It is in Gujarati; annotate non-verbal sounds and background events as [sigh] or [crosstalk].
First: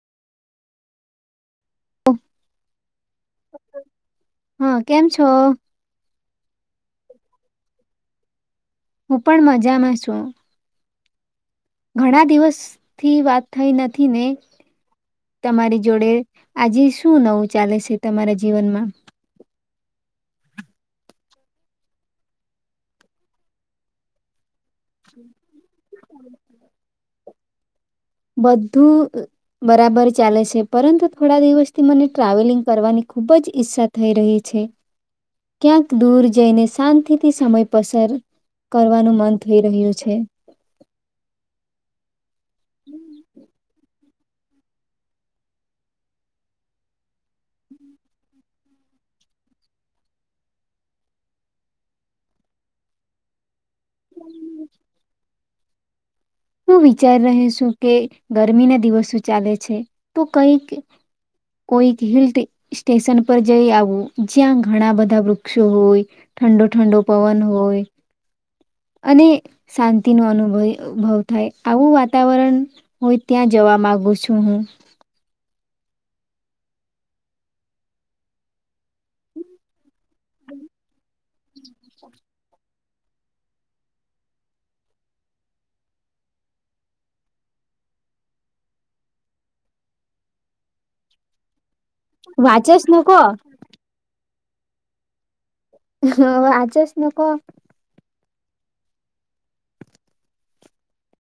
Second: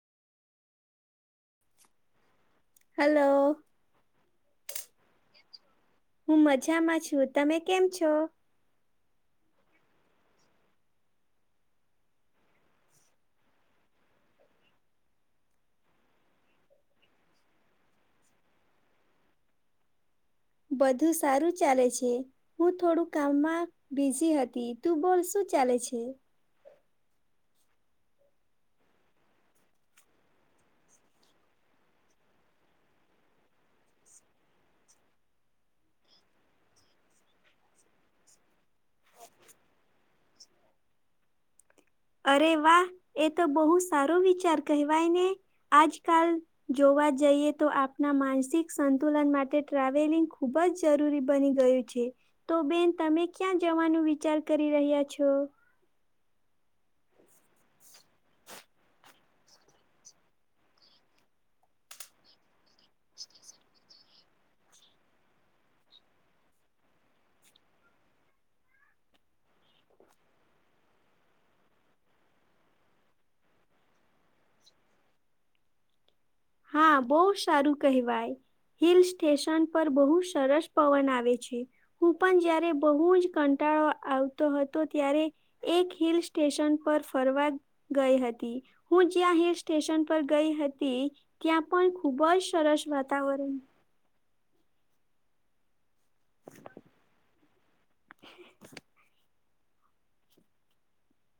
હાલો. હા કેમ છો? હું મજામાં છું તમે કેમ છો? હું પણ મજામાં છું. ઘણા દિવસ થી વાત થઈ નથી ને તમારી જોડે આજે શું નવું ચાલે છે તમારા જીવનમાં? બધું સારું ચાલે છે હું થોડું કામમાં બિઝી હતી. તું બોલ શું ચાલે છે? બધું બરાબર ચાલે છે પરંતુ થોડા દિવસથી મને ટ્રાવેલિંગ કરવાની ખૂબ જ ઈચછા થઈ રહી છે, ક્યાંક દૂર જઈને શાંતિથી સમય પસાર કરવાનું મન થઈ રહ્યું છે. અરે વાહ એ તો બહુ સા સારો વિચાર કહેવાય ને આજકાલ જોવા જઈએ તો આપના માનસિક. સંતુલન માટે ટ્રાવેલિંગ ખુબ જ જરૂરી બની ગયું છે તો બેન તમે ક્યાં જવાનું વિચાર કરી રહ્યા છો? હું વિચારી રહી છું કે ગરમી ના દિવસો ચાલે છે તો, કઈક કોઈક હિલ સ્ટેશન પર જઈ આવું જ્યાં ઘણા બધા વૃક્ષો હોય ઠંડો ઠંડો પવન હોય. અને શાંતિનો અનુભય ભવ થાય આવું વાતાવરણ હોય ત્યાં જવા માગુ છું હું. હા બો સારું કહેવાય હિલ સ્ટેશન પર. બહુ સરસ પવન આવે છે હું પણ જયારે. બહુ જ કંટાળો આવતો હતો ત્યારે એક હિલ સ્ટેશન પર ફરવા ગઈ હતી, હું જ્યાં હિલ સ્ટેશન પર ગઈ હતી. ક્યા પણ ખુબ જ સરસ વાચસ ન કો વાતાવરણ. હ આજસ નકો. [inaudible]